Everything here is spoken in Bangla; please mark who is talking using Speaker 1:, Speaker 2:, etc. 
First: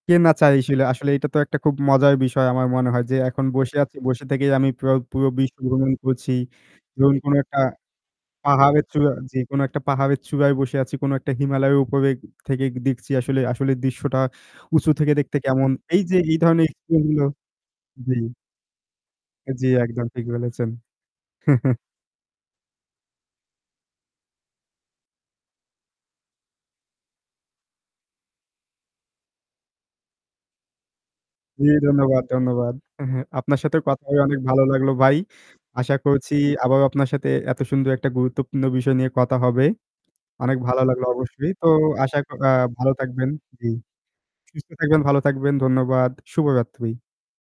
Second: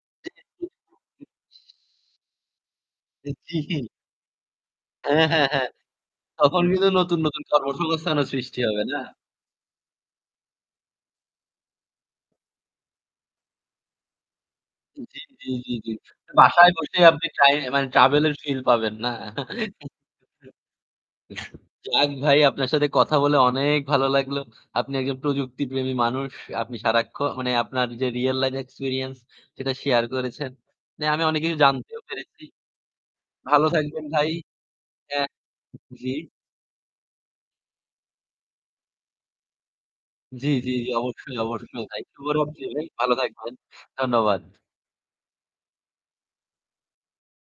Speaker 1: কে না চাইছিল আসলে এটা তো একটা
Speaker 2: [unintelligible]
Speaker 1: খুব মজার বিষয় আমার মনে হয় যে
Speaker 2: এ
Speaker 1: এখন বসে
Speaker 2: কি?
Speaker 1: আছি বসে থেকেই আমি পুরো
Speaker 2: হ্যাঁ,
Speaker 1: পুরো
Speaker 2: হ্যাঁ,
Speaker 1: বিশ্ব
Speaker 2: হ্যাঁ।
Speaker 1: ভ্রমণ করছি।
Speaker 2: তখন কিন্তু
Speaker 1: ধরুন
Speaker 2: নতুন,
Speaker 1: কোনো
Speaker 2: নতুন
Speaker 1: একটা
Speaker 2: কর্মসংস্থানও সৃষ্টি হবে
Speaker 1: পাহাড়ের
Speaker 2: না?
Speaker 1: চূড়া জ্বি, যে কোন একটা পাহাড়ের চূড়ায় বসে আছি কোন একটা হিমালয় উপবেগ থেকে দেখছি আসলে আসলে দৃশ্যটা উঁচু থেকে
Speaker 2: জ্বি,
Speaker 1: দেখতে
Speaker 2: জ্বি,
Speaker 1: কেমন।
Speaker 2: জ্বি, জ্বি।
Speaker 1: এই যে এই ধরনের
Speaker 2: বাসায় বসেই
Speaker 1: এক্সপেরিয়েন্স গুলো
Speaker 2: আপনি মানে ট্রাএ
Speaker 1: জ্বি।
Speaker 2: ট্রাভেল এর ফিল পাবেন না?
Speaker 1: হ্যাঁ, জ্বী, একদম ঠিক বলেছেন।
Speaker 2: যাক ভাই আপনার সাথে কথা বলে অনেক ভালো লাগলো। আপনি একজন প্রযুক্তি প্রেমী মানুষ। আপনি সারাক্ষণ মানে আপনার যে রিয়াল লাইফ এক্সপেরিয়েন্স সেটা শেয়ার করেছেন। না, আমি অনেক কিছু
Speaker 1: জ্বি,
Speaker 2: জানতেও
Speaker 1: ধন্যবাদ,
Speaker 2: পেরেছি।
Speaker 1: ধন্যবাদ। অ্যা হ্যাঁ, আপনার
Speaker 2: ভালো
Speaker 1: সাথে কথা
Speaker 2: থাকবেন
Speaker 1: হয়ে
Speaker 2: ভাই
Speaker 1: অনেক ভালো লাগলো ভাই।
Speaker 2: হ্যাঁ,
Speaker 1: আশা
Speaker 2: জ্বি।
Speaker 1: করছি আবারও আপনার সাথে এত সুন্দর একটা গুরুত্বপূর্ণ বিষয় নিয়ে কথা হবে।
Speaker 2: জ্বি,
Speaker 1: অনেক
Speaker 2: জ্বি,
Speaker 1: ভালো
Speaker 2: জি।
Speaker 1: লাগলো
Speaker 2: অবশ্যই,
Speaker 1: অবশ্যই। তো
Speaker 2: অবশ্যই।
Speaker 1: আশা আ
Speaker 2: শুভরাত্রি ভাই।
Speaker 1: ভালো
Speaker 2: ভালো
Speaker 1: থাকবেন
Speaker 2: থাকবেন।
Speaker 1: জ্বি,
Speaker 2: ধন্যবাদ।
Speaker 1: সুস্থ থাকবেন, ভালো থাকবেন। ধন্যবাদ। শুভরাত্রি।